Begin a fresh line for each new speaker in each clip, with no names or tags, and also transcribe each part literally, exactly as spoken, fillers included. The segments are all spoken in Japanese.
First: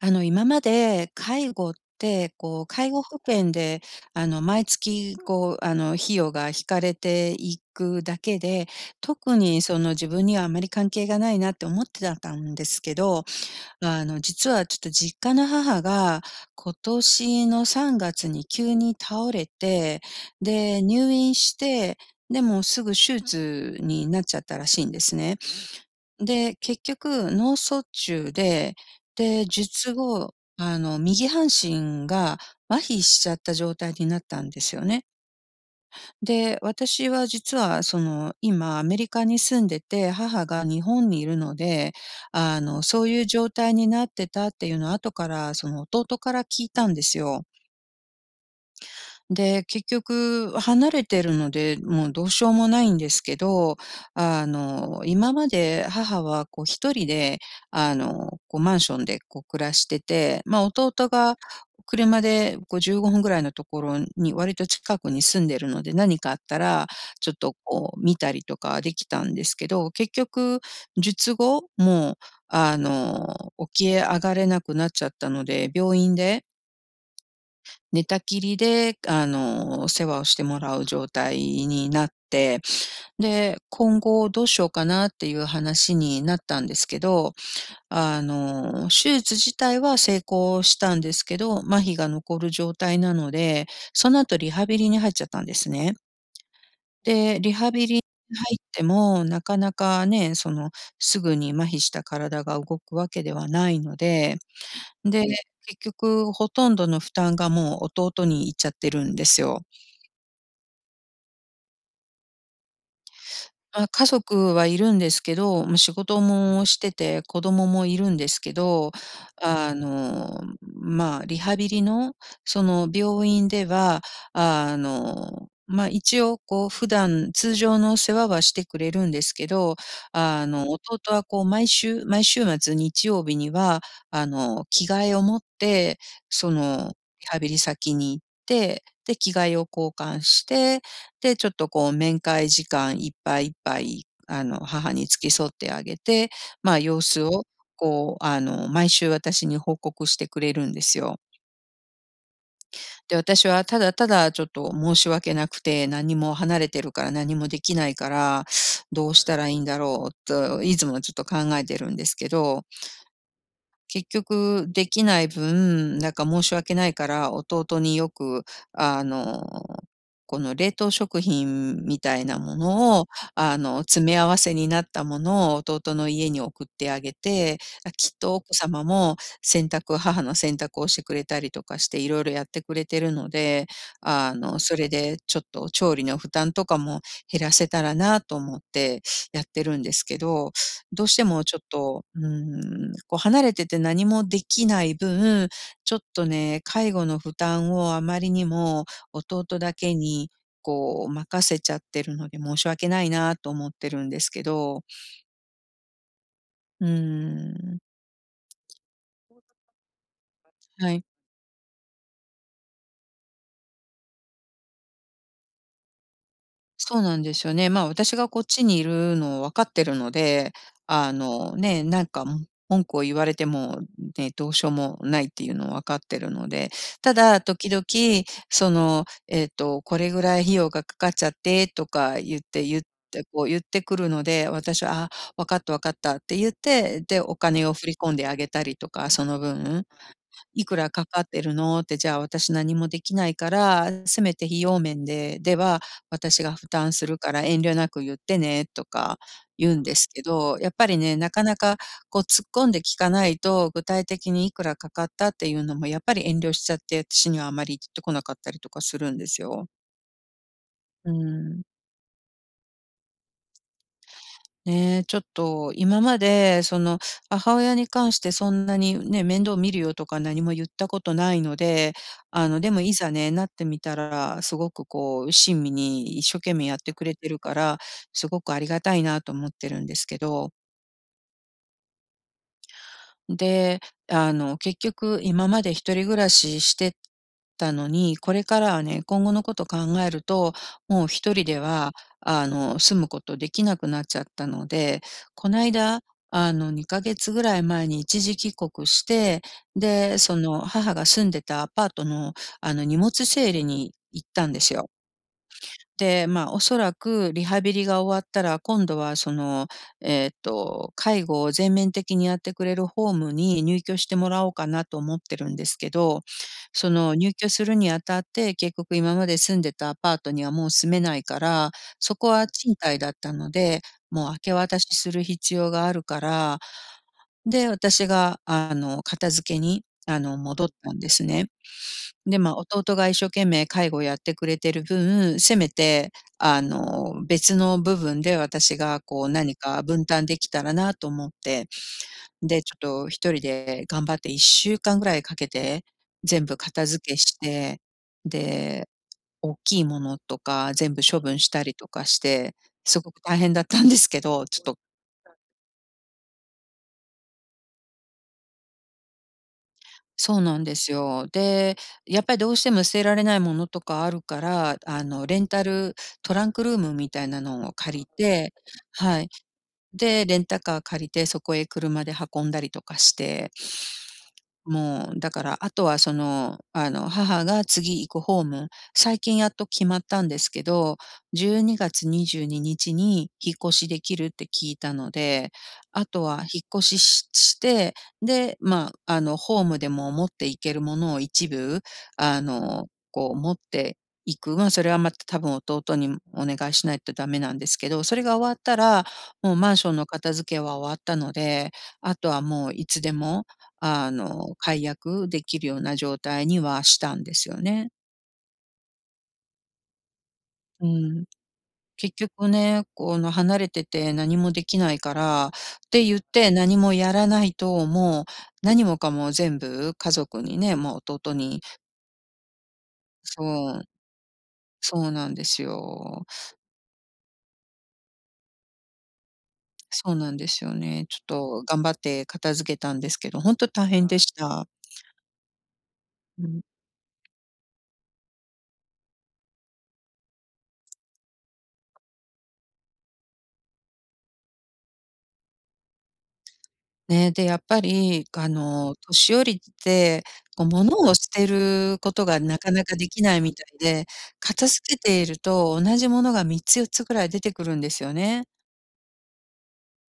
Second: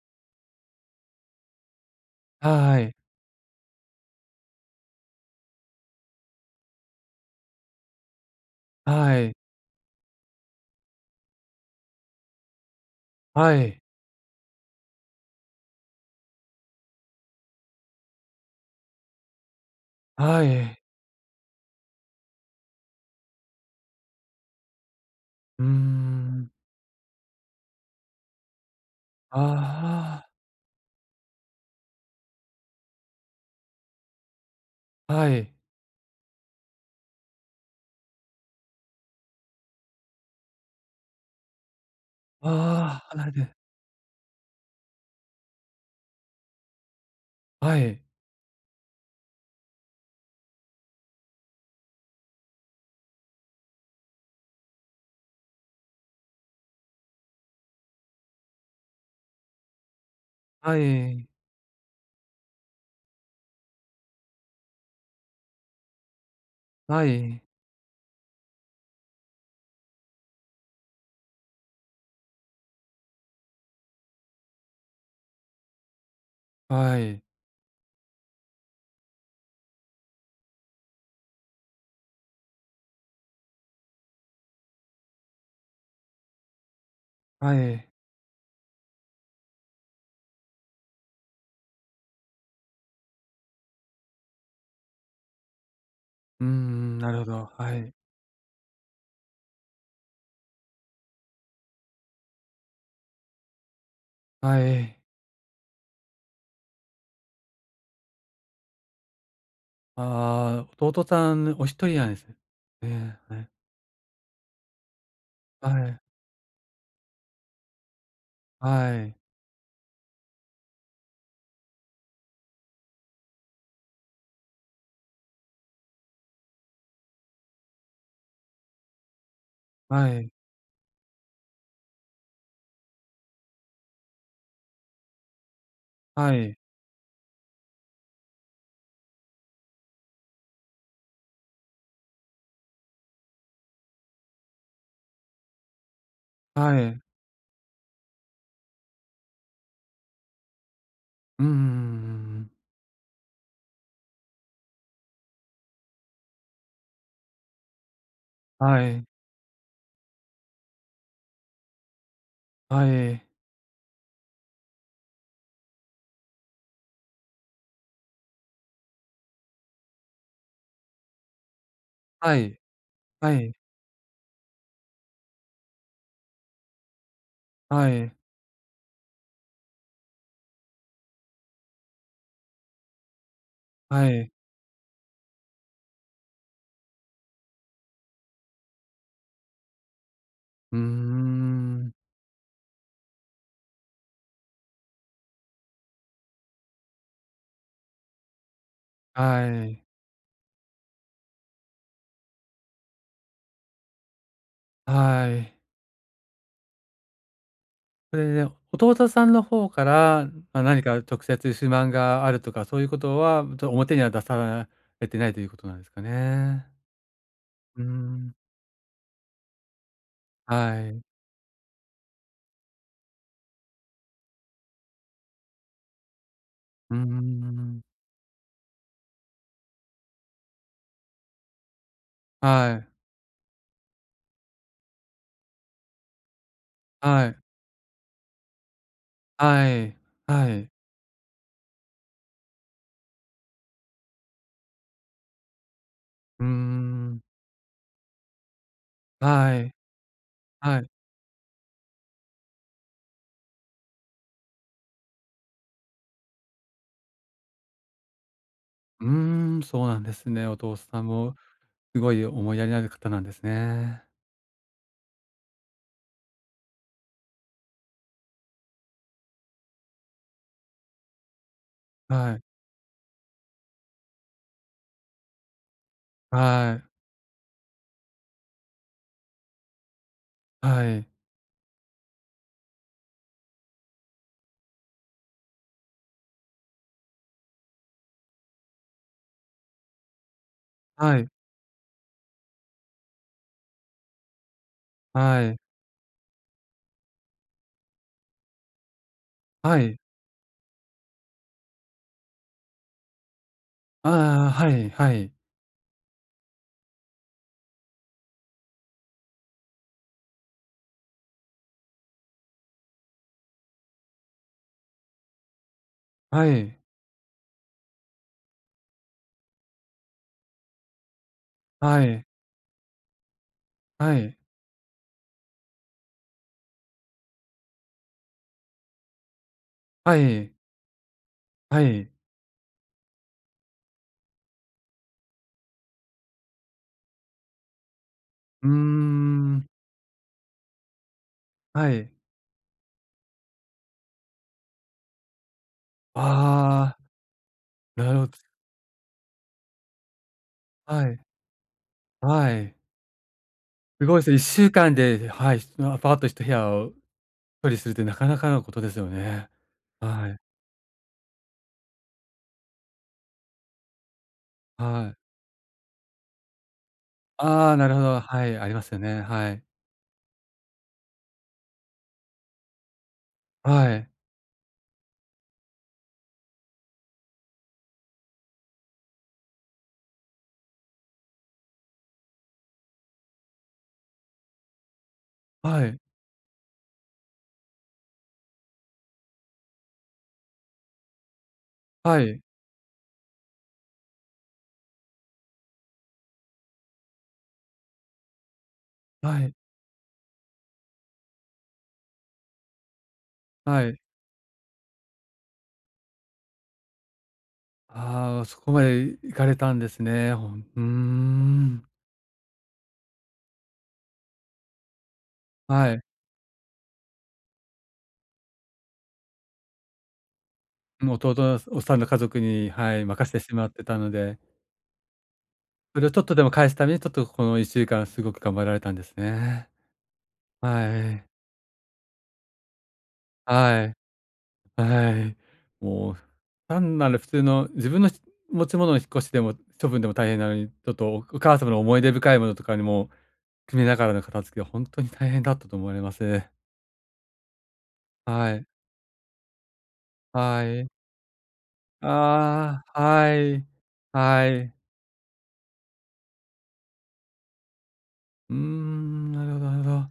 あの、今まで介護って、こう、
は
介
い、
護保険で、あの、毎月、こう、あの、費用が引かれていくだけで、
はい、
特に、その、自分にはあまり関係がないなって思ってだたんですけど、
はい、
あの、実はちょっと実家の母が今年のさんがつに急に倒れて、
はい。
で、入院して、でもすぐ手術になっちゃったらしいんですね。
うーん。
で、結局脳卒中で、で、術
あ
後、あの、右半身が麻痺しちゃった状態になったんですよね。
あ、はい。
で、私は実はその、今アメリカに住んでて、母が日本にいるので、
あ
あの、そう
あ、
い
離
う
れ
状
て。
態になってたっていうのは後からその弟から聞いたんですよ。
はい、
で、結局離れてるので、もうどうしようもないんですけど、あの、今まで母はこう一人で、あの、こうマンションでこう暮らしてて、ま、
は
弟
い、
が車でこうじゅうごふんぐらいのところに割と近くに住んでるので、何かあったら
は
ちょっ
い、
とこう見たりとかできたんですけど、結局術後、もうあの、起き上がれなくなっちゃったので、病院で
はい、
寝たきりで、あの、世話をしてもらう状態になって、で、今後どうしようかなっていう話になったんですけど、
はい。
あの、手術自体は成功したんですけど、麻痺が残る状態なので、その後リハビリに入っちゃったんですね。
うーん、なるほ
で、
ど。
リハ
は
ビ
い、
リに入っても、なかなかね、その、すぐに麻痺した体が動くわけではないので、
はい。
で、結局ほとんどの負担がもう弟に行っちゃってるんですよ。
ああ、弟さんお一人なんです。ええ、ね。
あ、家族はいるんですけど、
は
もう仕
い、
事もしてて、子供もいるんですけど、
はい、
あの、まあ、リハビリの、その病院では、あの、まあ、一応こう普段通常の世話はしてくれるんですけど、
はい、
あの、弟はこう毎週毎週末日曜日には、あの、着替えを持って、
は
そ
い、
のリハビリ先に行って、で、着替えを交換してで、ちょっとこう面会時間いっぱいいっぱい、あの、母に付き添ってあげて、ま
は
あ、
い。
様子をこう、あの、毎週私に報告してくれるんですよ。
うーうんん。
で、私はただただちょっと申し訳なくて、何も離れてるから何もできないから、
はい、
どうしたらいいんだろうといつもちょっと考えてるんですけど。
はい、
結局できない分、なんか申し訳ないから、弟によく、あの、この冷凍食品みたい
は
なも
い、
のを、
はい、
あの、詰め合わせになったものを弟の家に送ってあげて、
は
あ、きっ
い、
と奥様も洗濯母の洗濯をしてくれたりとかして、いろいろやってくれてるので、
はい。
あの、それでちょっと調理の負担とかも減らせたらなと思ってやってるんですけど
うー
どうしてもちょっ
ん、
と、うーん、こう離れてて何もできない分、ちょっとね、介護の負担をあまりにも弟
は
だ
い。
けにこう任せちゃってるので申し訳ないなと思ってるんですけど。
はい。
うーん、
それで、弟さんの方から、まあ、何
は
か
い。
直接不満があるとか、そういうことは、ちょ表には出されてないということなんですかね。
そうなんですよね。
う
ま
ー
あ、私が
ん、
こっちにいるのを分かってるので、
はい。
あの、ね、なんか、も文句を言われても、ね、どうしようもないっていうのを分かってるので、
うー
ただ時
ん。
々、その、えっと、これぐらい費用がかかっちゃってとか言って、
は
言っ
い、
て、こう言ってくるので、私は、あ、分かった分かったって言って、で、
はい、
お金を振り込んであげたりとか、その
は
分
い、は
い
い。
くらかかってるのって、じゃあ私何もできないから、せめて費用面ででは、
う
私
ー
が負担する
ん、
から遠慮なく言ってねとか
は
言
い、
うんですけど、やっ
は
ぱ
い。
りね、なかなかこう突っ込んで聞かないと、具体的にいくらかかったっていうのもやっぱり遠慮しちゃって、私にはあまり言ってこなかったりとかす
う
るんです
ーん、
よ。
そうなんですね。お父さん
う
も
ん。
すごい思いやりのある方なんですね。
ねえ、ちょっと今まで、その、母親に関してそんなにね、面倒見るよとか何も言ったことないので、
はい、
あの、でもいざね、なってみたら、すごくこう、親身に一生懸命や
は
っ
い、
てくれてるから、すごくありがたいなと思ってるんですけど。
はい、
で、あの、結局今まで一人暮らししてたのに、これからはね、今後のこと考えると、もう
はい、
一人では、あの、住むことできなくなっちゃったので、
は
こ
い、
ないだ、あの、にかげつぐらい前に一時帰国して、
はい。
で、その母が住んでたアパートの、あの、荷物整理に行った
ああ、
んで
は
すよ。
い、はい、
で、まあ、おそらくリハビリが終わったら、今度はその、えーっと、介護を全面的にやってくれるホームに入居してもらおうかなと思ってるんですけど、
はい、
その入居するにあたって、結局今まで住んでたアパートにはもう住めないから、
は
そ
い。
こは賃貸だったので、
は
もう明
い。
け渡しする必要があるから、で、私があの、片付けに、
は
あの、
い。
戻ったんですね。
はい。
で、まあ、弟が一生懸命介護をやってくれてる分、せめて、あの、別の部分で
うー
私がこう何
ん。
か分担できたらなと思って、
はい。
で、ちょっと一人で頑張っていっしゅうかんぐらいかけて、全部片
ああ、
付けして、
なるほど。
で、大きいものとか全部
はい。
処分したりとかし
は
て、
い。
すごく大変だったんで
す
す
ごい
け
ですね。
ど、ち
1
ょっ
週
と
間で、はい、アパートひと部屋を処理するってなかなかのことですよね。はい。
そうなんですよ。で、やっぱりどうしても捨てられないものとかあるから、あ
は
の、
い。
レンタルトランクルームみたいなの
あ
を
あ、なる
借
ほ
り
ど。は
て
い、ありますよね。
はい。
はい。
で、レンタカー借りて、そこへ車で運んだりとかして
はい。
もう、だから、あとはその、あの、母が次行くホーム、最近やっと決まったんですけど、じゅうにがつにじゅうににちにじゅうににちに引っ越しできるって聞いたので、
はい。
あとは引っ越ししして、で、まあ、あの、ホームでも持っていけるものを一部、
はい。
あの、こう持っていく。まあ、それはまた多分弟にお願いしないとダメなんですけど、それが終わったら、
はい。
もうマンションの片付けは終わったので、あとはもういつでも
はい。
あの、解約できるような状態にはしたんですよね。
ああ、そこまで行かれたんですね。ほんうー
うん。
ん。
結局ね、この離れてて何もできないからっ
はい。
て言って何もやらないと、もう何もかも全部家族にね、もう
もう弟
弟
の
に
おっさんの家族に、はい、任せてしまっ
そ
て
う、
たので、
そうなんです
それをちょっ
よ。
とでも返すために、ちょっとこのいっしゅうかんすごく頑張られたんですね。
そうなんですよ
は
ね。ちょ
い。
っと頑張って片付けたんですけど、本当
は
大
い。
変でした。
はい。もう、
うん。
単なる普通の自分のひ持ち物の引っ越しでも処分でも大変なのに、ちょっとおお母様の思い出深いものとかにも含めながらの片付けは本当に大変だったと思われます。
ね、で、やっぱり、あ
はい。
の、年寄りって、
は
こう
い。
物を捨てることがなか
あ
なか
あ、
でき
は
ないみた
い。
いで、
は
片
い。
付けていると同じものがみっつよっつぐらい出てくるんですよね。
うーん、なるほどなるほど。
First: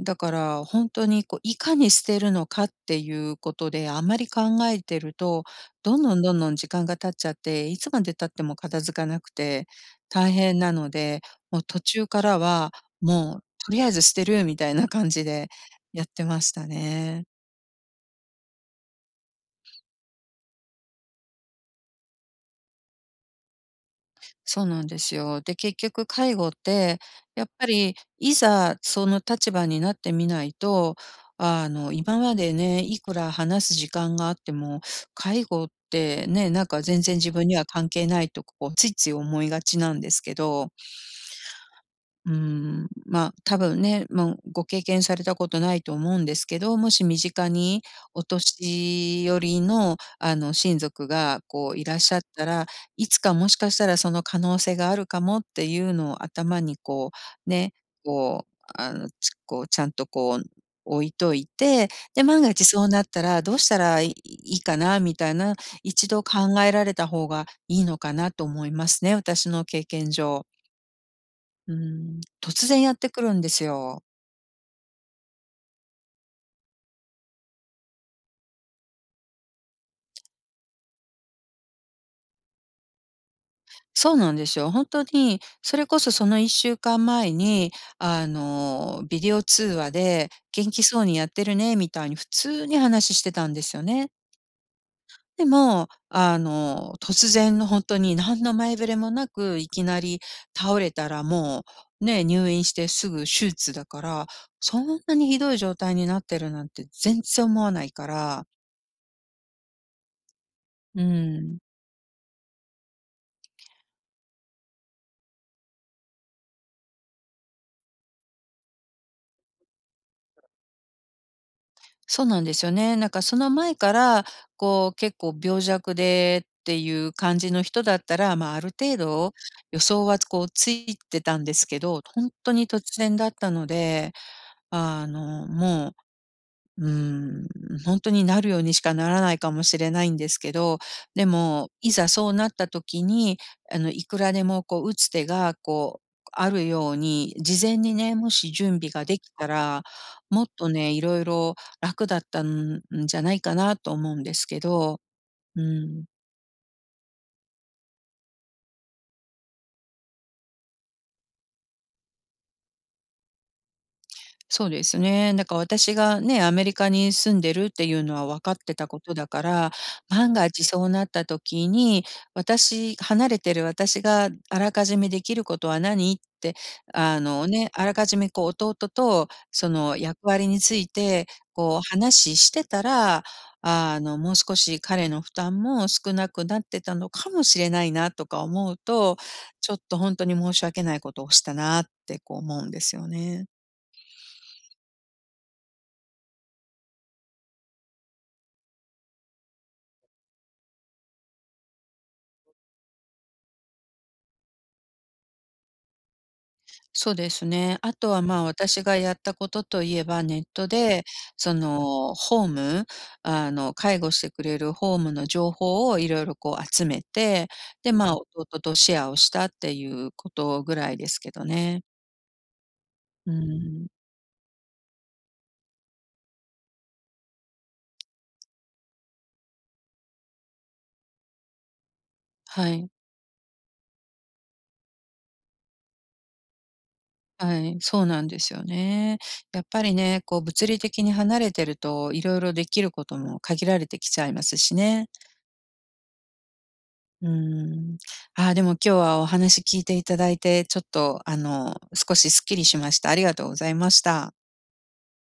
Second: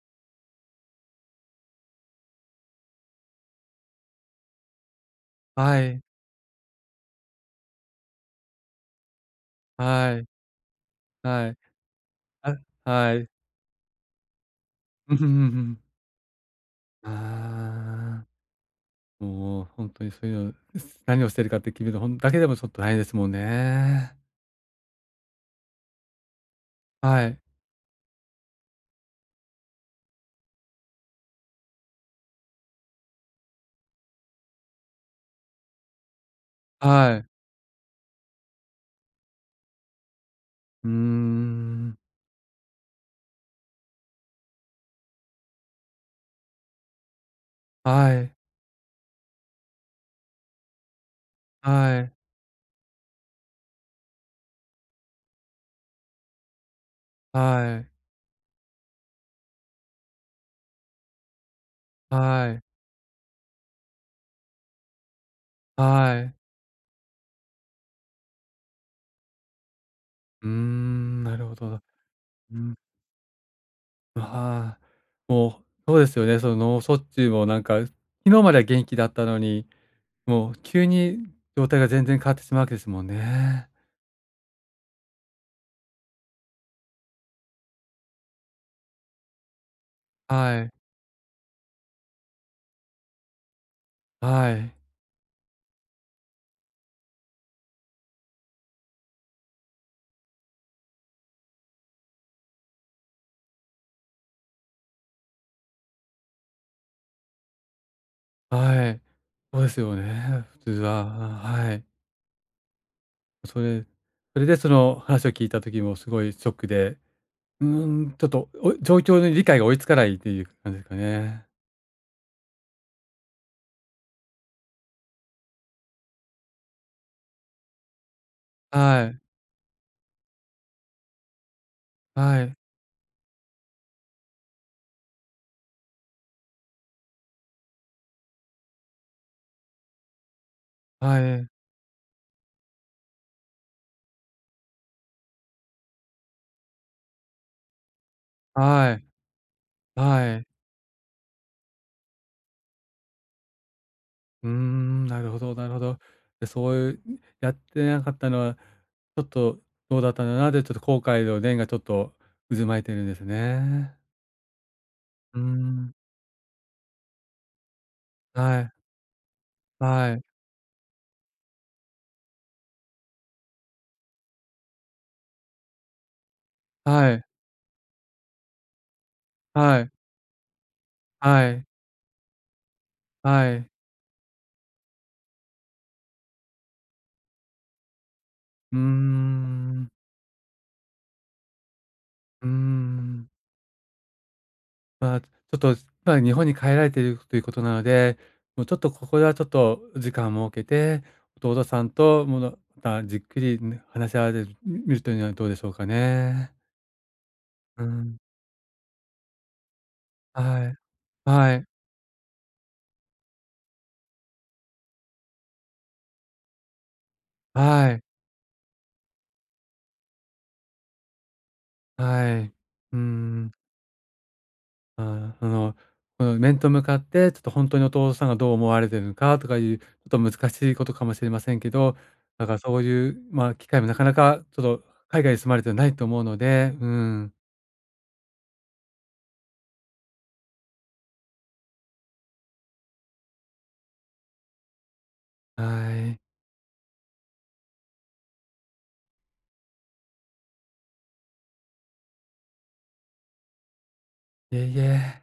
だから、ほんとにこう、いかに捨てるのかっていうことで、あんまり考えてると、
は
ど
い。
んどんどんどん時間が経っちゃって、いつまで経っても片付かなくて
はい。
大変なので、
はい。
もう途中から
あ、
は、
はい。
もうとりあえず捨てるみたいな感
うん、ふ
じ
ん、う
で
ん、ふん。
やってました
あ
ね。
あ。もう本当にそういうの、何をしてるかって決めるほんだけでもちょっと大変ですもんね。
そうなんですよ。で、結局介護って、
はい。
やっぱりいざその立場になってみないと、あの、今までね、いくら話す時間があっても、介護ってね、なんか全然
はい。
自分には関係ないとこう、ついつい思いがちなんですけど
うーん。
うーん、ま、多分ね、もうご経験されたことないと思うんですけど、もし身近に
は
お
い。
年寄りの、あの、親族がこういらっ
はい。
しゃったら、いつかもしかしたらその可能性があるかもっていうのを頭にこう、ね、
はい。
こう、あの、ちこうちゃんとこう置いといて、で、万が
はい。
一そうなったらどうしたらいいいかなみたいな、一
は
度
い。
考えられた方がいいのかなと思いますね、私の経験上。
うーん、なるほ
うー
ど。
ん、
う
突
ん。
然やってくるんですよ。
ああ、もう、そうですよね。その脳卒中もなんか、昨日までは元気だったのに、もう急に状態が全然変わってしまうわけですもんね。
そうなんですよ。ほんとに、それこそそのいっしゅうかんまえに、あの、ビデオ通話で
は
「元
い。
気そうにやってるね」みたいに普通に話してたんですよね。
はい。
でも、あの、突然のほんとに何の前触れもなく、いきなり倒れたらもう、ね、入院してすぐ手術だから、そんなにひどい状態になってるなんて全然思わないから、
はい。そうですよね、普通
う
は。
ーん。
はい。それそれでその話を聞いた時もすごいショックで、うーん、ちょっと、お状況の理解が追いつかないっていう感じですかね。
そうなんですよね。なんかその前から、こう結構病弱でっていう感じの人だったら、まあ、ある程
はい、
度予想はこうついてたんですけど、本
は
当
い、
に突然だったので、あの、もううーん、本当になるようにしかならないかもしれないんですけど、
は
で
い、
も、いざそうなった時に、あの、いくらでもこう打つ手がこう、あるように、事前にね、もし準備
は
が
い、
できたら、
は
も
い。
っとね、いろいろ楽だったんじゃないかなと思うんで
う
す
ー
けど、
ん、なるほど
う
なるほど。
ん。
で、そういう、やってなかったのは、ちょっとどうだったんだなで、ちょっと後悔の念がちょっと渦巻いてるんですね。
そうですね。
うー
だから
ん、
私がね、アメリカに住んでるっていうのは分かっ
はい、
てたことだから、
はい、
万が一そうなった時に、私離れてる私があらかじめできることは何って、
は
あ
い、
のね、あらかじめこう弟とそ
はい、
の役割について
はい、
こう話してたら、
はい。
あのもう少し彼の負担も少なくなってたのかもしれないなとか思
うー
うと、ちょっ
ん、
と本当に申し訳ないことをしたなってこう
うー
思うんですよ
ん。
ね。
まあ、ちょっと、まあ、日本に帰られているということなので、もうちょっとここではちょっと時間を設けて、弟さんとものま、じっくりね、話し合われるみるというのはどうでしょうかね。
そうですね。
う
あと
ん。
は、まあ、私がやったことといえば、ネット
はい。
で、
は
そ
い。
の、ホームあの、介護してくれるホームの情報をいろいろこう集めて、
は
で、
い。
まあ、弟とシェアをしたっていうことぐらいですけどね。
はい。う
う
ん。
ん。
まああ、の、この面と向かって、ちょっと本当にお父さんがどう思われてるのかとかいう、ちょっと難しいことかもしれませんけど、なんか
は
そう
い。
いう、まあ、機会もなかなかちょっと海外に住まれてないと思うので、うん、
はい、そうなんですよね。やっぱりね、こう物理的に離れてると、いろいろできることも限られてきちゃいますしね。
はい。
うーん。ああ、でも今日はお話聞いていただいて、ちょっとあの、少しすっきりしました。ありがとうございました。
いえいえ。